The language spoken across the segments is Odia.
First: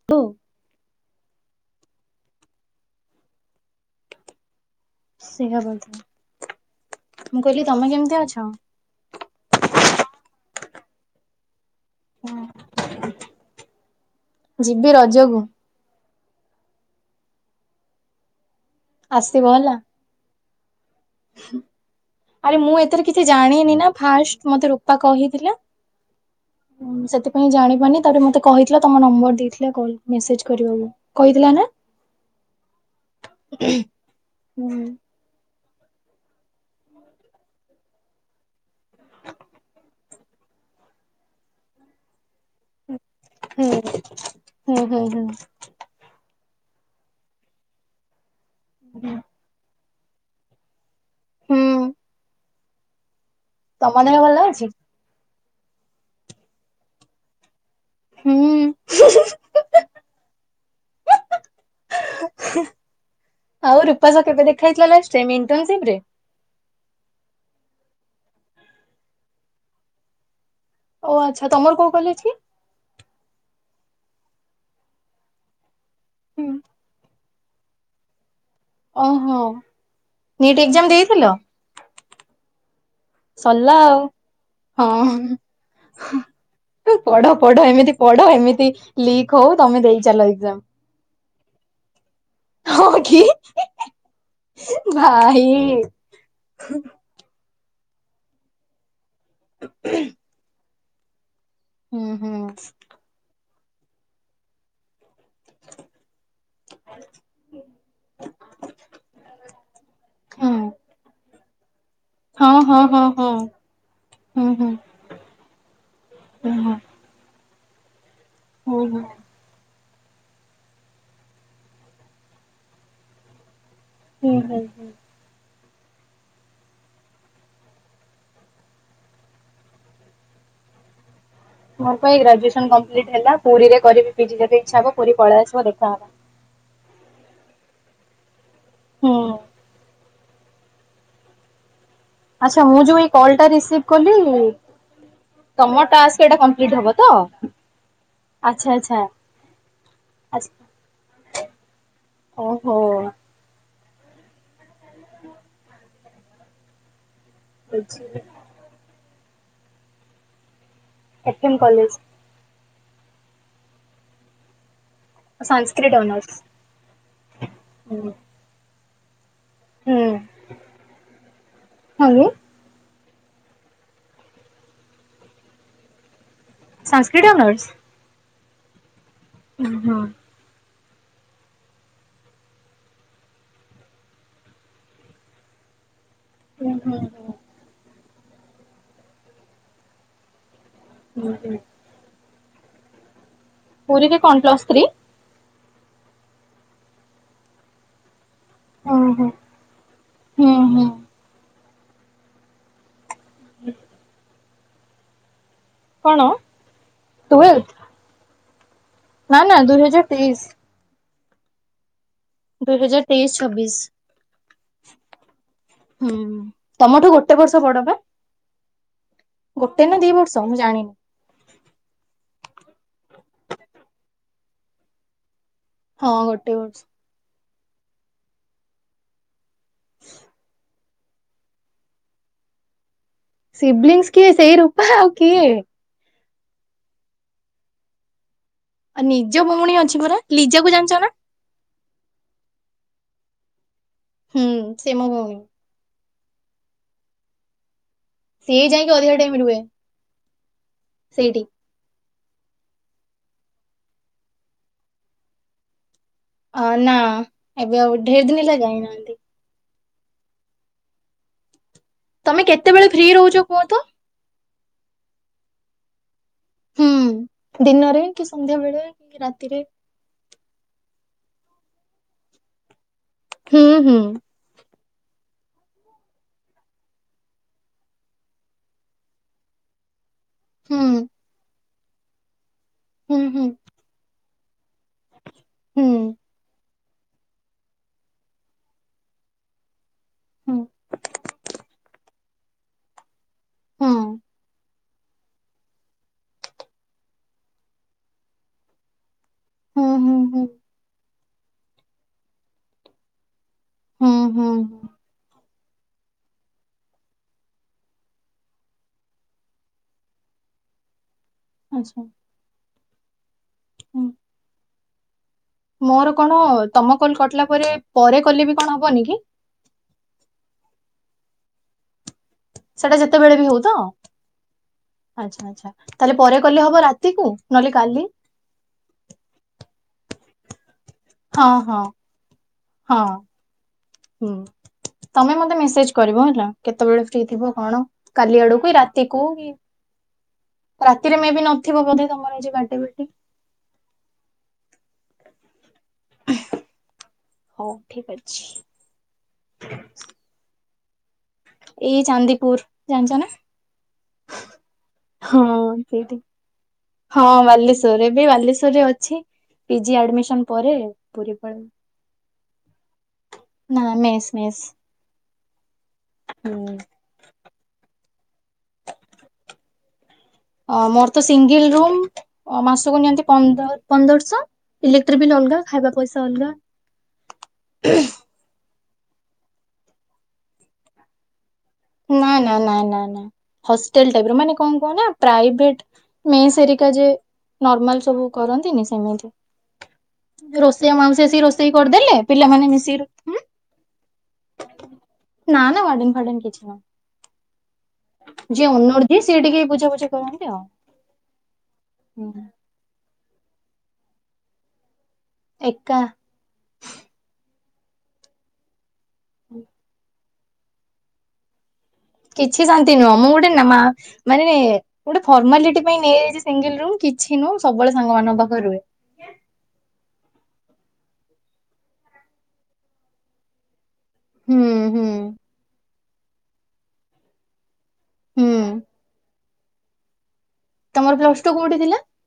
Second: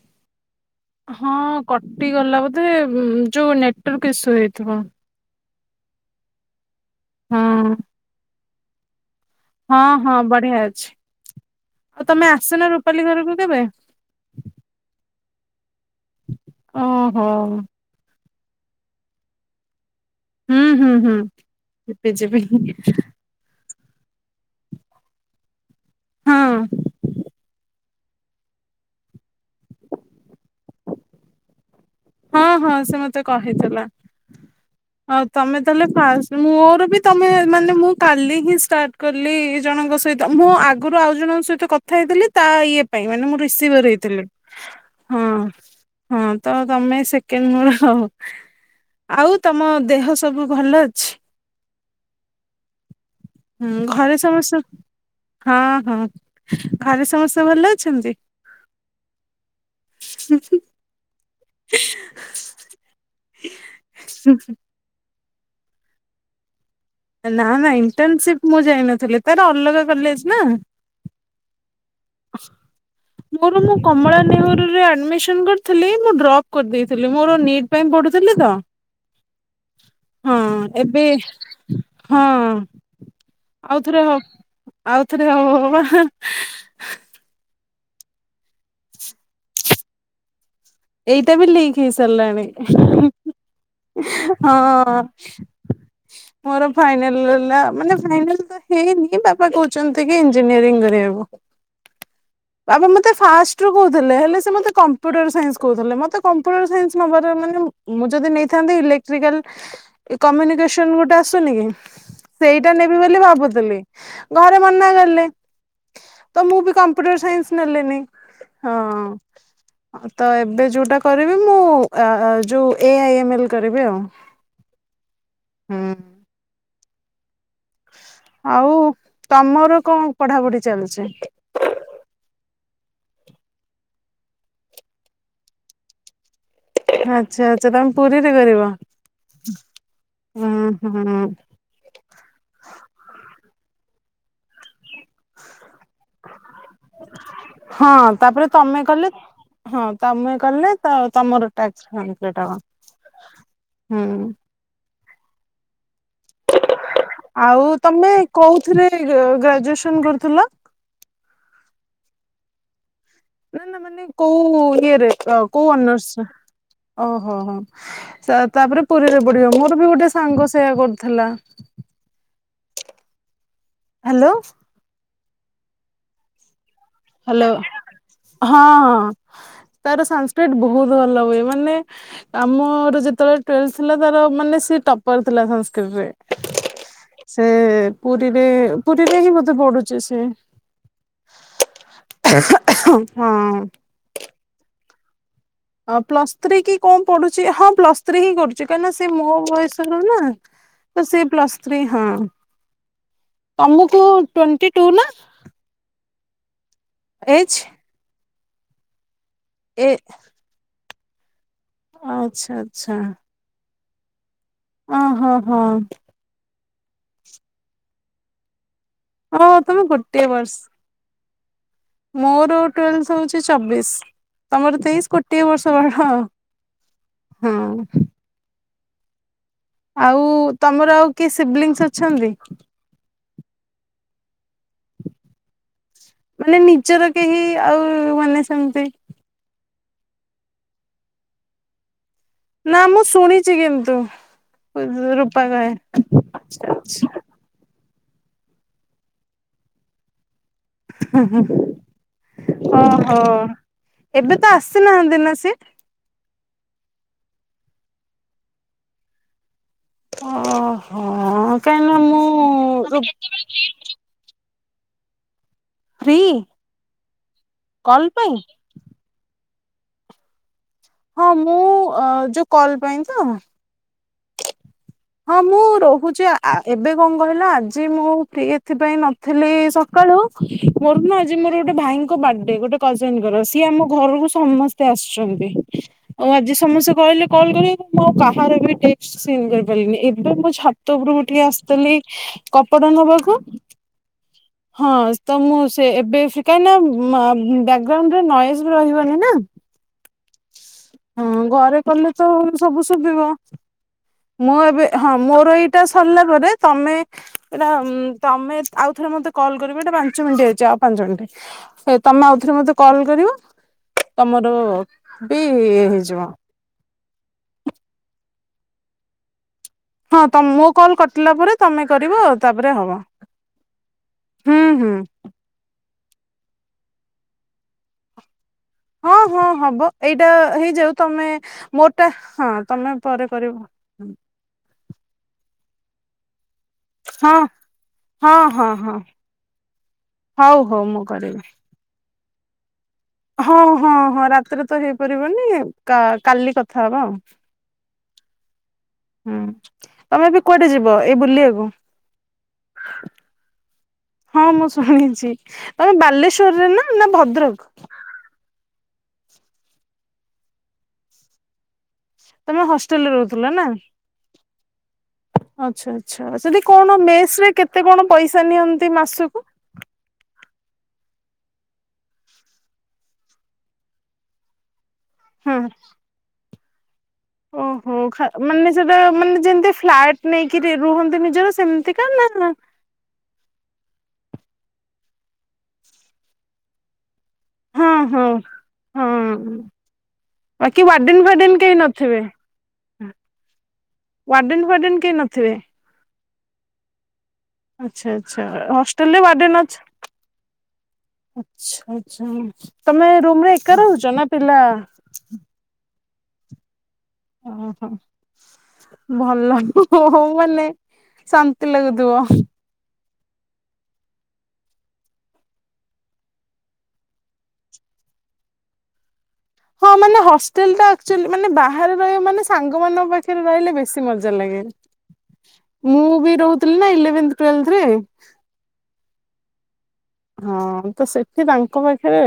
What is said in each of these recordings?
[inaudible] ହଁ କଟିଗଲା ବୋଧେ ଯୋଉ ନେଟୱର୍କ ଇସୁ ହେଇଥିବ। ସେୟା ବୋଧେ ମୁଁ କଇଲି ହଁ ତମେ କେମ୍ତି ଅଛ। ହଁ ହଁ ବଢ଼ିଆ ଅଛି ଆଉ ତମେ ଆସୁନ ରୁପାଲି ଘରକୁ କେବେ। ଯିବି ରଜଗୁ। ଓ ହ। ଆସିବ ହେଲା। ହୁଁ ହୁଁ ହୁଁ। ଯିବି ଯିବି [inaudible] ଆରେ ମୁଁ ଏତିରେ କିଛି ଜାଣିନି ନା ଫାଷ୍ଟ୍ ମତେ ରୂପା କହିଥିଲା। ହଁ ଉଁ ସେଥିପାଇଁ ଜାଣିପାର୍ନି ତାପରେ ମୁତେ। କହିଥିଲା ତମ ନମ୍ବର୍ ଦେଇଥିଲା କଲ୍ ମେସେଜ୍ କରିବାକୁ କହିଥିଲା ନାଁ। ହଁ ହଁ ସେ ମତେ କହିଥେଲା। ହୁଁ। ଅ ତମେ ତାଲେ ଫାଷ୍ ମୋର ବି ତମେ ଏ ମାନେ ମୁଁ କାଲି ହିଁ ଷ୍ଟାଟ୍ କାଲି ହିଁ ଜଣଙ୍କ ସଇ ତ ମୁଁ ଆଗରୁ ଆଉ ଜଣଙ୍କ ସହିତ କଥା ହେଇଥିଲି ତା ଇ ଇଏ ପାଇଁ ମାନେ ମୁଁ ହୁଁ ରିସବର୍ ହେଇଥିଲି ହୁଁ ହଁ ହୁଁ ହଁ ତ ତମେ ସେକେନ୍ ମୋର ହଉ ଆଉ ତମ ଦେହ ସବୁ ଭଲ ଅଛି। ହୁଁ ହୁଁ ତମ ଘରେ ଦେହ ଭଲ ସମସ୍ତେ ଅଛି? ହଁ ହଁ ଘରେ ସମସ୍ତେ ଭଲ ଅସ୍ ଛନ୍ତି ହୁଁ। [unintelligible] ଆଉ ରୂପାସ କେବେ ଦେଖାଇଥିଲା ଲାଷ୍ଟ ଟାଇମ ମି [unintelligible] ରେ। ନା ନା ଇଣ୍ଟନ୍ ସିପ୍ ମୁଁ ଯାଇ ନଥିଲି ତାର ଅଲଗା କଲେଜ୍ ନା। ଓ ଆଚ୍ଛା ତମର କୋଉ କଲେଜ୍ କି? ମୋର ମୁଁ କମଳା ନେହୁରୁରେ ଆଡ୍ମିସନ୍ କର ଥିଲି ମୁଁ ଡ୍ରପ୍ କର୍ଦେଇଥିଲି ମୋର ନିଟ୍ ପାଇଁ ପଢ଼ୁଥିଲି ତ ଓହ ହଁ ନିଟ୍ ଏକ୍ଜାମ ଏବେ ଦେଇଥିଲ। ହଁ ସରିଲା ଆଉ ଆଉଥରେ ହ ଆଉଥରେ ହଅ ବା ପଢ଼ ପଢ଼ ଏମିତି ପଢ଼ ଏମିତି ଲିକ୍ ହଉ ତମେ ଦେଇ ଚାଲ ଏକ୍ଜାମ୍। ଏଇଟା ବି ଲିଙ୍କ୍ ହେଇସାର୍ଲାଣି। ହଁ କି [inaudible] [unintelligible] ହଁ ଭାଇ ମୋର ଫାଇନାଲ୍। ହୁ ଲା ଲା ମାନେ ଫାଇନାଲ୍ ତ ହେଇନି ବାପା କଉଛନ୍ତି କି ଇଞ୍ଜିନିୟରିଙ୍ଗ୍ କରିବାକୁ। ହୁଁ ହୁଁ। ବାବା ମତେ ଫାଷ୍ଟ୍ ରୁ କହୁଥିଲେ ହେଲେ ସେ ମତେ କମ୍ପ୍ୟୁଟର ସା କଉଥଲେ ମତେ କମ୍ପୁଟର୍ ସାଇନ୍ସ୍ ନବାରେ ମାନେ ମୁଁ ମୁଁ ଯଦି ନେଇଥାନ୍ତି ଇଲେକ୍ଟ୍ରିକାଲ୍ ଇ ହୁଁ କମିନିକେସନ୍ ଗୁଟେ ଆସୁନି କି? ହଁ ସେଇଟା ହଁ ନେବି ହଁ ବୋଲି ହଁ ଭାବୁତିଲି ହୁଁ ଘରେ ହୁଁ ମନା ଗଲେ ତ ହୁଁ ମୁଁ ବି ହଁ କମ୍ ପୁଟର୍ ସାଇନ୍ସ୍ ନେଲେନି। ହୁଁ ହୁଁ। ତ ଏବେ ଯୋଉଟା କରିବି ମୁଁ ଆ ଆ ଯୋଉ ଏ ଆଇ ଏମେଲ୍ କରିବି ଆଉ। ହେ ଭାଇ। ହୁଁ। ଆଉ ତମର କଁ ପଢ଼ା ପୁଢ଼ି ଚାଲ୍ଛି? ମୋର୍ ପାଇ ଗ୍ରାଜୁଏସନ୍ କମ୍ପ୍ଲିଟ୍ ହେଲା ପୁରୀରେ କରିବି ପିଜି ଯଦି ଇଚ୍ଛା ହବ ପୁରୀ ପଳେଇ ଆସିବ ଦେଖାହବା। ଏ ଆଚ୍ଛା ଆଚ୍ଛା ତମେ ପୁରୀରେ କରିବ ହୁଁ ହୁଁ ହୁଁ। ଆସା ମୁଁ ଯୋଉ ଏ କଲ୍ ଟା ରିସିବ୍ କଲି। ତମ ଟାକ୍ସ୍ ଏଟା କମ୍ପ୍ଲିଟ୍ ହବ ତ ଆଚ୍ଛା! ହଁ ତାପରେ ତମେ ଆଚ୍ଛା! କଲେ ହଁ ତମେ ଆଚ୍ଛା କଲେ ତ ତମର ଟାକ୍ସ୍ କମ୍ପ୍ଲିଟ୍ ଅବ ଓହୋ ହୁଁ। ଆଉ ତମେ ବୁଝିଲି କୋଉଥିରେ ଏ ଗ୍ରାଜୁଏସନ୍ କରୁଥିଲ? ଏ ଥେମ୍ କଲେଜ୍। ନା ନା ମାନେ କୋଉ ଇଏ ରେ। ଅ କୋଉ ଅନର୍ସ ଅ ହ ହ ହୁଁ ସା ତାପରେ ପୁରୀରେ ପଡ଼ିବ ମୋର୍ ମୋର ବି ଗୋଟେ ସାଙ୍ଗ ସେୟା କରୁଥିଲା। Hello hello Sanskrit hello honours? ହଁଅଃ ଉଁ ହୁଁ ତାର ସଂସ୍କ୍ରିଟ ବହୁତ ଭଲ ହୁଏ ମାନେ। ଆମର ଯେତେବେଳେ ଟୁଏଲଭ ଥିଲା ତାର ମାନେ ସେ ଟପର ଥିଲା ସଂସ୍କୃତରେ ହୁଁ ହୁଁ ସେ ପୁରୀରେ ପୁରୀରେ ହିଁ ବୋଧେ ପଢୁଛି ସେ ହୁଁ ହୁଁ। ହଁ। ପୁରୀରେ କଣ ପ୍ଲସ୍ ଥ୍ରୀ। ଆ ପ୍ଲସ୍ ଥ୍ରୀ କି କଣ ପଡୁଛି ହଁ ପ୍ଲସ୍ ଥ୍ରୀ ହିଁ କରୁ [unintelligible] ନା ସେ ଓହୋ। ମୋ ବୟସ ର ନା ହୁଁ ହୁଁ ତ ସେ ପ୍ଲସ୍ ଥ୍ରୀ ହଁ। ତମକୁ ଟ୍ୱେଣ୍ଟି ଟୁ ନା। କଣ। ଏଜ୍। ଟୁଏଲ୍ଥ ନା ନା ଦୁଇ ହଜାର ତେଇଶି। ଆଁ କ୍। ଦୁଇ ହଜାର ତେଇଶି ଛବିଶି। ହ ହଁ ହଁ। ହୁଁ ତମଠୁ ଗୋଟେ ବର୍ଷ ବଡ ପା। ହଁ ତମେ ଦି ଗୋଟେ ବର୍ଷ। ମୁଁ ଜାଣିନି। ମୋର ଟୁଏଲଭଥ ହଉଛି ଚବିଶି ତମର ତେଇଶି କୋଟି। ଟେ ବର୍ଷ ବାଇ ହଁ। ଗୋଟେ ବର୍ଷ। ଆଉ ତମର ଆଉ କିଏ ସିବଲିଙ୍ଗସ୍ ଅଛନ୍ତି? ସିବ୍ଲିଙ୍ଗସ କିଏ ସେଇ ରୂପା ଆଉ କିଏ। ମାନେ ନିଜର କେହି ଆଉ ମାନେ ସେମିତି ଆଉ ନିଜ ଭଉଣୀ ଅଛି ପରା ଲିଜାକୁ ଜାଣିଛ ନା? ନା ମୁଁ ଶୁଣିଛି କିନ୍ତୁ ହୁଁ ସେ ମୋ ଭଉଣୀ ରୂପା କହେ। ସିଇ ଯାଇକି ଅଧିକ ଟାଇମ ରୁହେ। ସେଇଠି। ହଁ ଓହୋ ଏବେ ତ ଆସିନାହାନ୍ତି ନା ସିଏ? ଅ ନା ଏବେ ଆଉ ଢେର ଦିନ ହେଲା ଯାଇନାହାନ୍ତି। ଓହୋ ଆଁ। ତମେ କେତେବେଳେ ଫ୍ରି ରହୁଛ କୁହତ। ଫ୍ରି। ହୁଁ ଦିନରେ କଲ୍ କି ପାଇଁ ସନ୍ଧ୍ୟା ବେଳେ କି ରାତିରେ ହଁ ମୁଁ ଯୋଉ କଲ୍ ପାଇଁ ତ। ହୁଁ ହୁଁ। ହଁ ମୁଁ ରହୁଛି ଏବେ କଣ କହିଲ ଆଜି ମୁଁ ଫ୍ରି ଏଥିପାଇଁ ନଥିଲି ସକାଳୁ। ମୋର ହୁଁ ନା ଆଜି ମୋର ଗୋଟେ ଭାଇଙ୍କ ବାର୍ଥଡେ ଗୋଟେ ହୁଁ କଜନଙ୍କର ହୁଁ ସିଏ ଆମ ଘରକୁ ସମସ୍ତେ ଆସୁଛନ୍ତି ଆଉ ଆଜି ସମସ୍ତେ କହିଲେ କଲ କରିବାକୁ କାହାର ବି [unintelligible] ଏବେ ମୋ ହୁଁ ଛାତ ଉପରୁକୁ ଟିକେ ଆସିଥିଲି କପଡା ନବାକୁ। ହଁ। ହଁ ତ ମୁଁ ସେ ଏବେ ସେ କାଇଁନା ବ୍ୟାଗ୍ରାଉଣ୍ଡରେ ନଏଜ ବି ରହିବନି ନା। ହୁଁ ହୁଁ ହୁଁ। ହଁ ଘରେ କଲେ ତ ସବୁ ଶୁଭିବ ହୁଁ ହୁଁ ମୁଁ ଏବେ ହୁଁ ହଁ ମୋର ଏଇଟା ସରିଲା ପରେ ତମେ ଏଇଟା ତମେ ଆଉ ଥରେ ମତେ କଲ୍ କରିବ ଏଇଟା ପାଞ୍ଚ ମିନିଟ୍ ହେଇଛି ଆଉ ପାଞ୍ଚ ମିନିଟ ଆଚ୍ଛା ତମେ ଆଉଥରେ ମତେ କଲ୍ କରିବ ହୁଁ। ତମର ବି ମୋର ହେଇଯିବ କଣ ତମ କଲ କଟିଲା ପରେ ପରେ କଲେ ବି କଣ ହବନି କି? ହଁ ତମ ମୋ କଲ୍ କଟିଲା ପରେ ତମେ କରିବ। ତାପରେ ସେଟା ହବ ଯେତେବେଳେ ବି ହଉ ତ ହୁଁ ହୁଁ। ଆଚ୍ଛା ଆଚ୍ଛା ତାହେଲେ ପରେ କଲେ ହବ ରାତିକୁ ନହେଲେ କାଲି। ହଁ ହଁ ହବ ଏଇଟା ହେଇଯାଉ ତମେ ହଁ ହଁ ମୋର ଟା ହଁ ତମେ ହଁ ପରେ କରିବ। ହୁଁ ତମେ ମତେ ମେସେଜ କରିବ ହେଲା କେତେବେଳେ ହଁ ହେଇଥିବ କଣ ହଁ କାଲି ହଁ ଆଡକୁ ହଁ ରାତିକୁ ହଉ ହଉ ମୁଁ ରାତିରେ ମେ କରିବି ବି ନ ଥିବ ବୋଧ ତମର ଆଜି ବାର୍ଡେ ପାଟି ହଁ ହଁ ହଁ ରାତିରେ ତ ହେଇପାରିବନି। କାଲି କଥା ହବ ଆଉ। ହଉ ଠିକ ଅଛି ହୁଁ ତମେ ବି କୁଆଟେ ଯିବ ଏଇ ବୁଲିବାକୁ? ଏଇ ଚାନ୍ଦିପୁର, ଜାଣିଛ ନା? ହଁ ମୁଁ ଶୁଣିଛି ହଁ ତମେ ସେଇଠି। ବାଲେଶ୍ଵରରେ ନା ନା ହଁ ଭଦ୍ରକ? ବାଲେଶ୍ଵର ଏବେ ବାଲେଶ୍ଵରରେ ଅଛି ପିଜି ଆଡମିସନ ପରେ ପୁରୀ ପଳେଇବି। ତମେ ହଷ୍ଟେଲ ରେ ରହୁଥିଲ ନା? ମେସ୍ ମ ସ୍ ଆଚ୍ଛା ଆଚ୍ଛା ଯଦି କଣ ମେସ ରେ କେତେ କଣ ପଇସା ନିଅନ୍ତି ମାସକୁ? ଅ ମୋର ତ ସିଙ୍ଗଲ ରୁମ୍ ମାସକୁ ନିଅନ୍ତି ପନ୍ଦରଶହ। ଇଲେକ୍ଟ୍ର ବିଲ୍ ହୁଁ ଅଲଗା ଖାଇବା ପଇସା ଅଲଗା। ଓହୋ ମାନେ ସେଟା ମାନେ ଯେମିତି ଫ୍ଲାଟ ନେଇକି ରୁହନ୍ତି ନିଜର ସେମିତି ନାଇଁ ନାଇଁ ନାଇଁ ନାଇଁ ନାଇଁ ହଷ୍ଟେଲ ଟାଇପ ର। ମାନେ କଣ କହନା ପ୍ରଭେଟର ଯେ ହଁ ନର୍ମାଲ ହଁ ସବୁ କରନ୍ତିନି ସେମିତି। ହଁ ବାକି ରୋଷେଇଆ ୱାର୍ଡେନ ମାଉସୀସି ଫାର୍ଡେନ ରୋଷେଇ କେହି କରିଦେଲେ ନଥିବେ ପିଲାମାନେ ମିଶିକି ୱାର୍ଡେନ ଫୱାର୍ଡେନ୍ କେହି ନଥିବେ। ମଡନ ଫାର୍ଡନ୍ କିଛି ନା ଆଚ୍ଛା ଆଚ୍ଛା ଯିଏ ଓନର ହଷ୍ଟେଲ ଯିଏ ଟିକେ ବୂଝା ବୁଝା କରନ୍ତି ଆଉ। ଆଚଛା ହୁଁ ଆଛା ତମେ ରୁମରେ ଏକା ହହୁଛ ନା ପିଲା ଏକା ଓହୋ ଭଲ ହଉ ମାନେ ଶାନ୍ତି ଲାଗୁଥିବ। କିଛି ଶାନ୍ତି ନୁହଁ ମୁଁ ଗୋଟେ [unintelligible] ମାନେ ଗୋଟେ ଫର୍ମାଲିଟି ପାଇଁ ନେଇଯାଇଛି ସିଙ୍ଗଲ ରୁମ କିଛି ନୁହଁ ସବୁବେଳେ ସାଙ୍ଗ ମାନଙ୍କ ପାଖରେ ରୁହେ। ହଁ ମାନେ ହଷ୍ଟେଲ ଟା ଆକ୍ଚୁଆଲି ମାନେ ବାହାରେ ରହିବ ମାନେ ସାଙ୍ଗମାନଙ୍କ ପାଖରେ ରହିଲେ ବେଶ ମଜା ଲାଗେ ହୁଁ ହୁଁ। ମୁଁ ବି ରହୁଥିଲି ନା ଇଲେଭଵନ [unintelligible] ରେ ହୁଁ ହଁ ତ ତମର ପ୍ଲସ ସେଠି ଟୁ କୋଉଠି ତାଙ୍କ ଥିଲା ପାଖରେ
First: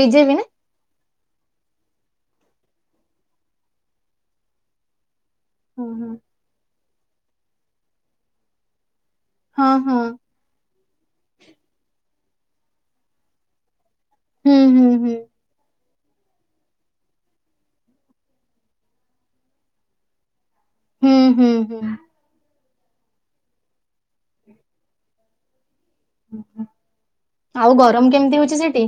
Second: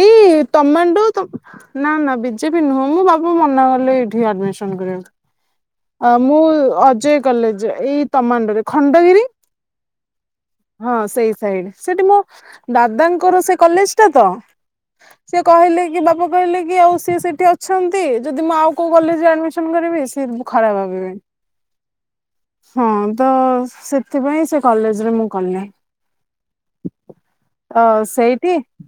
ବିଜେପି ନା? ତମେଠୁ ନା ନା ବିଜେପି ନୁହେଁ ମୁଁ ବାବା ମନା କଲେ ଏଇଠି ଆଡମିସନ କରିବା ପାଁଇ। ହଁ ଅ ହଁ ମୁଁ ଅଜୟ କଲେଜ ଏଇ ତମାଣ୍ଡୁରେ, ଖଣ୍ଡଗିରି ହଁ ହଁ ହଁ ସେଇ ସାଇଡ ସେଠି ମୋ ଦାଦାଙ୍କର ସେ କଲେଜ ଟା ତ? ହୁଁ ହୁଁ ସିଏ କହିଲେ କି ବାପା କହିଲେ କି ଆଉ ସିଏ ସେଇଠି ଅଛନ୍ତି ଯଦି ମୁଁ ଆଉ କେଉଁ କଲେଜରେ ଆଡ଼ମିସନ୍ କରିବି ସିଏ ଖରାପ ଭାବିବେ। ହୁଁ ହୁଁ ହୁଁ। ହଁ ତ ସେଥିପାଇଁ ସେ କଲେଜରେ ମୁଁ କଲିନି। ଆଉ ଗରମ କେମିତି ସେଇଠି ହଉଛି ସେଠି?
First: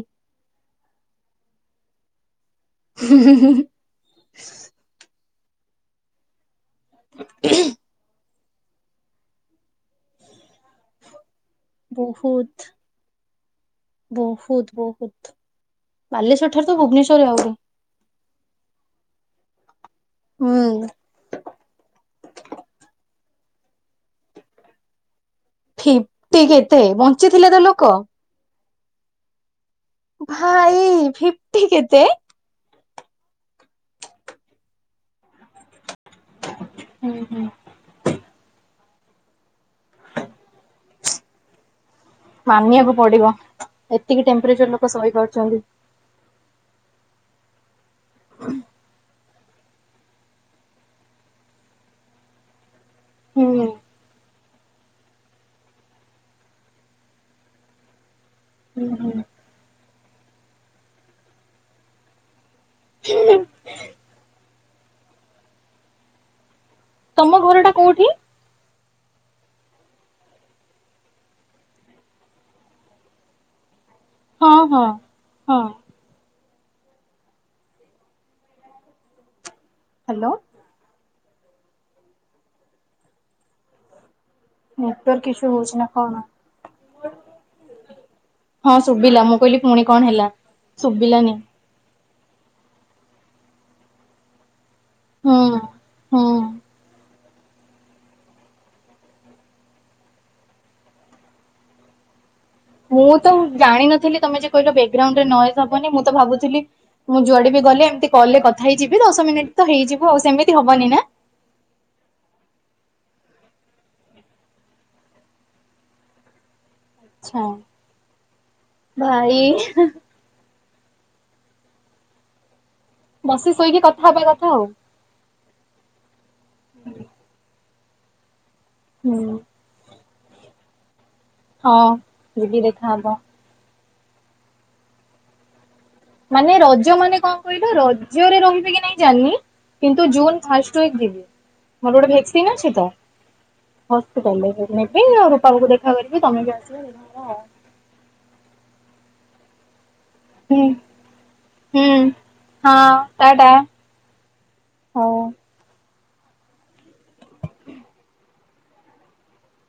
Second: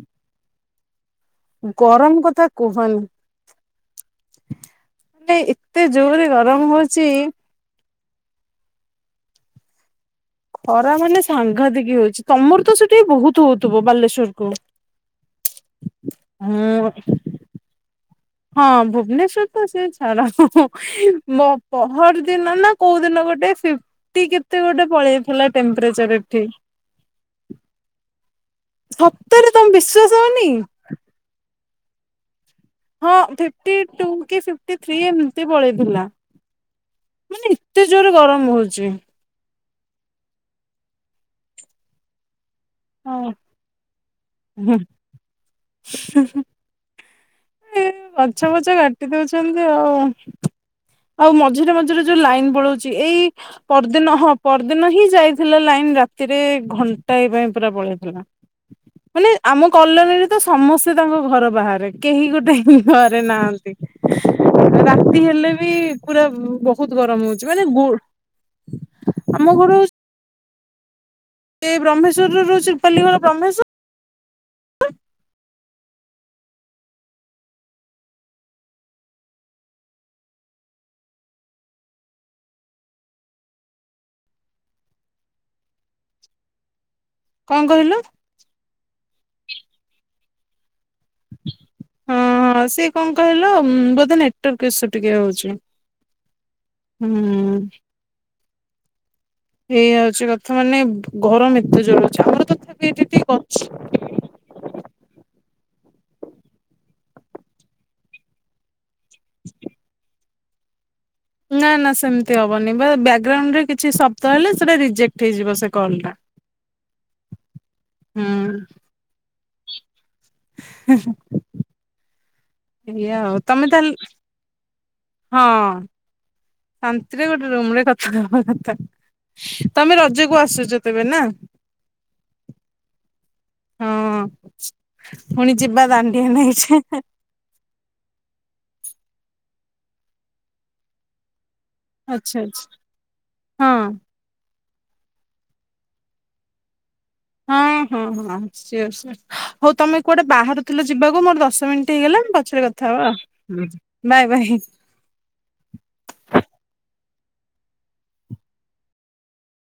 ଗରମ କଥା କୁହନି। ମାନେ ଏତେ ଜୋରରେ ଗରମ ହଉଛି ଖରା ମାନେ ସାଙ୍ଘା ଦେଇକି ହଉଛି ତମର ବହୁତ ତ ସେଠି ବହୁତ ହଉ ତବୁ ବାଲେଶ୍ୱଵର କୁ। ବହୁତ ବହୁତ ବାଲେଶ୍ଵର ଠାରୁ ତ ହୁଁ ଭୁବନେଶ୍ଵରରେ ଆହୁରି। ହଁ ଭୁବନେଶ୍ଵର ତ ଅ ସେ ହୁଁ ଛାଡ ପହର ଦିନ ନା କୋଉ ଦିନ ଗୋଟେ ଫଫ୍ଟି କେତେ ଗୋଟେ ପଳେଇଥିଲା। ଫିଫ୍ଟି କେତେ ବଞ୍ଚିଥିଲେ ତ ଲୋକ? [unintelligible] ତମେ ବିଶ୍ୱାସ ଭାଇ ଫିଫ୍ଟୀ କେତେ? ହଁ ଫିଫ୍ଟି ଟୁ କି ଫିଫ୍ଟି ଥ୍ରି ଏମତି ପଳେଇଥିଲା। ହୁଁ ହୁଁ ମାନେ ଏତେ ଜୋରେ ଗରମ ହଉଚି। ମାନିଆକୁ ହଁ ପଡିବ ଏତିକି ଟେମ୍ପରେଚର ଲୋକ ସହିପାରୁଚନ୍ତି। ହୁଁ ହୁଁ। ଏ ଗଛ ଫଛ କାଟି ଦଉଚନ୍ତି ଆଉ ଆଉ ମଝିରେ ମଝିରେ ଯୋଉ ଲାଇନ ପଳଉଚି। ଚି ଏଇ ହୁଁ ପର୍ଦ ହୁଁ ଦିନ ହଁ ପରଦିନ ହିଁ ଯାଇଥିଲା ଲାଇନ ରାତିରେ ଘଣ୍ଟା ଏ ପାଇଁ ପୁରା ପଳେଇଥିଲା। ହୁଁ ହୁଁ। ମାନେ ଆମ କଲୋନୀରେ ତ ସମସ୍ତେ ତାଙ୍କ ଘର ବାହାରେ। କେହି ଗୋଟେ [unintelligible] ଘରେ ନାହାନ୍ତି ରାତି ହେଲେ ବି ପୁରା ବୋ ବହୁତ ଗରମ ତମ ହଉଛି ଘର ମାନେ ଟା ଗୁଲ୍ କୋଉଠି? ଆମ ଘର ହ ଏ ବ୍ରହ୍ମେଶ୍ୱର ରେ ରହୁଚି ରୂପାଲି ଘର ବ୍ରହ୍ମେଶ୍ୱ ହଁ ହଁ ହଁ। ହାଲୋ। ନେଟୱାର୍କ ଇସୁ ହଉଚି ନା କଣ? କନ୍ କହିଲ? ହଁ ଶୁବିଲା ମୁଁ କହିଲି ପୁଣି କଣ ହେଲା ଶୁବିଲାନି। ହଁ ହଁ ସିଏ କଣ କହିଲ ଉଁ ବୋଧ ନେ ଟର୍କ ଇଶୁ ଟିକେ ହୁଁ ହଉଚି ହୁଁ। ହୁଁ। ଏଇଆ ହଉଛି କଥା ମାନେ ଘରମ ଏତେ ଜୋରେ ଅଛି ଆମର ତଥା ମୁଁ ତ ଜାଣିନଥିଲି ତମେ ଯେ କହିଲ ବେକ୍ ଗ୍ରାଉଣ୍ଡ ରେ ନଏଜ ହବନି ମୁଁ ତ ଭାବୁଥିଲି ମୁଁ ଯୁଆଡେ ବି ଗଲେ ଏମିତି କଲ ରେ କଥା ହେଇଯିବି ଦଶ ମିନିଟ ତ ହେଇଯିବ ଆଉ ସେମିତି ହବନି ନା। ନା ନା ସେମିତି ହବନି ବା ବ୍ୟାକଗ୍ରାଉଣ୍ଡ ରେ କିଛି ଶବ୍ଦ ହେଲେ ସେଟା ରିଜେକ୍ଟ ହେଇଯିବ ସେ କଲ୍ ଟା। ଆଚ୍ଛା ହୁଁ ଭାଇ ହେ ହୁଁ ହୁଁ। ବସି ତମେ ଶୋଇକି ତାହେଲେ କଥା ହବା କଥା ଆଉ। ହଁ ଶାନ୍ତିରେ ଗୋଟେ ରୁମରେ କଥା ହବା କଥା। ହୁଁ। ତମେ ରଜକୁ ଆସୁଚ ତେବେ ନା। ହଁ ଯିବି ଦେଖା ହବ। ହଁ ପୁଣି ଯିବା ତାନ ମାନେ ରଜ ମାନେ କନ କଇଲ ବା ରଜରେ ରହିବେ କି ନାଇଁ ଜାଣିନି କିନ୍ତୁ ଜୁନ ଫାଷ୍ଟ ୱିକ ଯିବି। ମୋର ଗୋଟେ ଆଚ୍ଛା ଭେକସିନ ଆଚ୍ଛା ଅଛି ତ ହଁ ହ [unintelligible] ଆଉ ରୂପାକୁ ବି ଦେଖା କରିବି ତମେ ବି ଆସିବ ଦେଖା ହବା ଆଉ। ହଁ ହଁ ହଁ ସିଓର ସିଓର। ହଉ ତମେ କୁଆଡେ ବାହାରୁ ହୁଁ ଥିଲ ଯିବାକୁ ମୋର ଦଶ ହୁଁ ମିନିଟ୍ ହେଇଗଲା ପଛରେ ହଁ କଥା ହବା ଆଉ ଟାଟା ହୁଁ। Bye bye. ହଉ।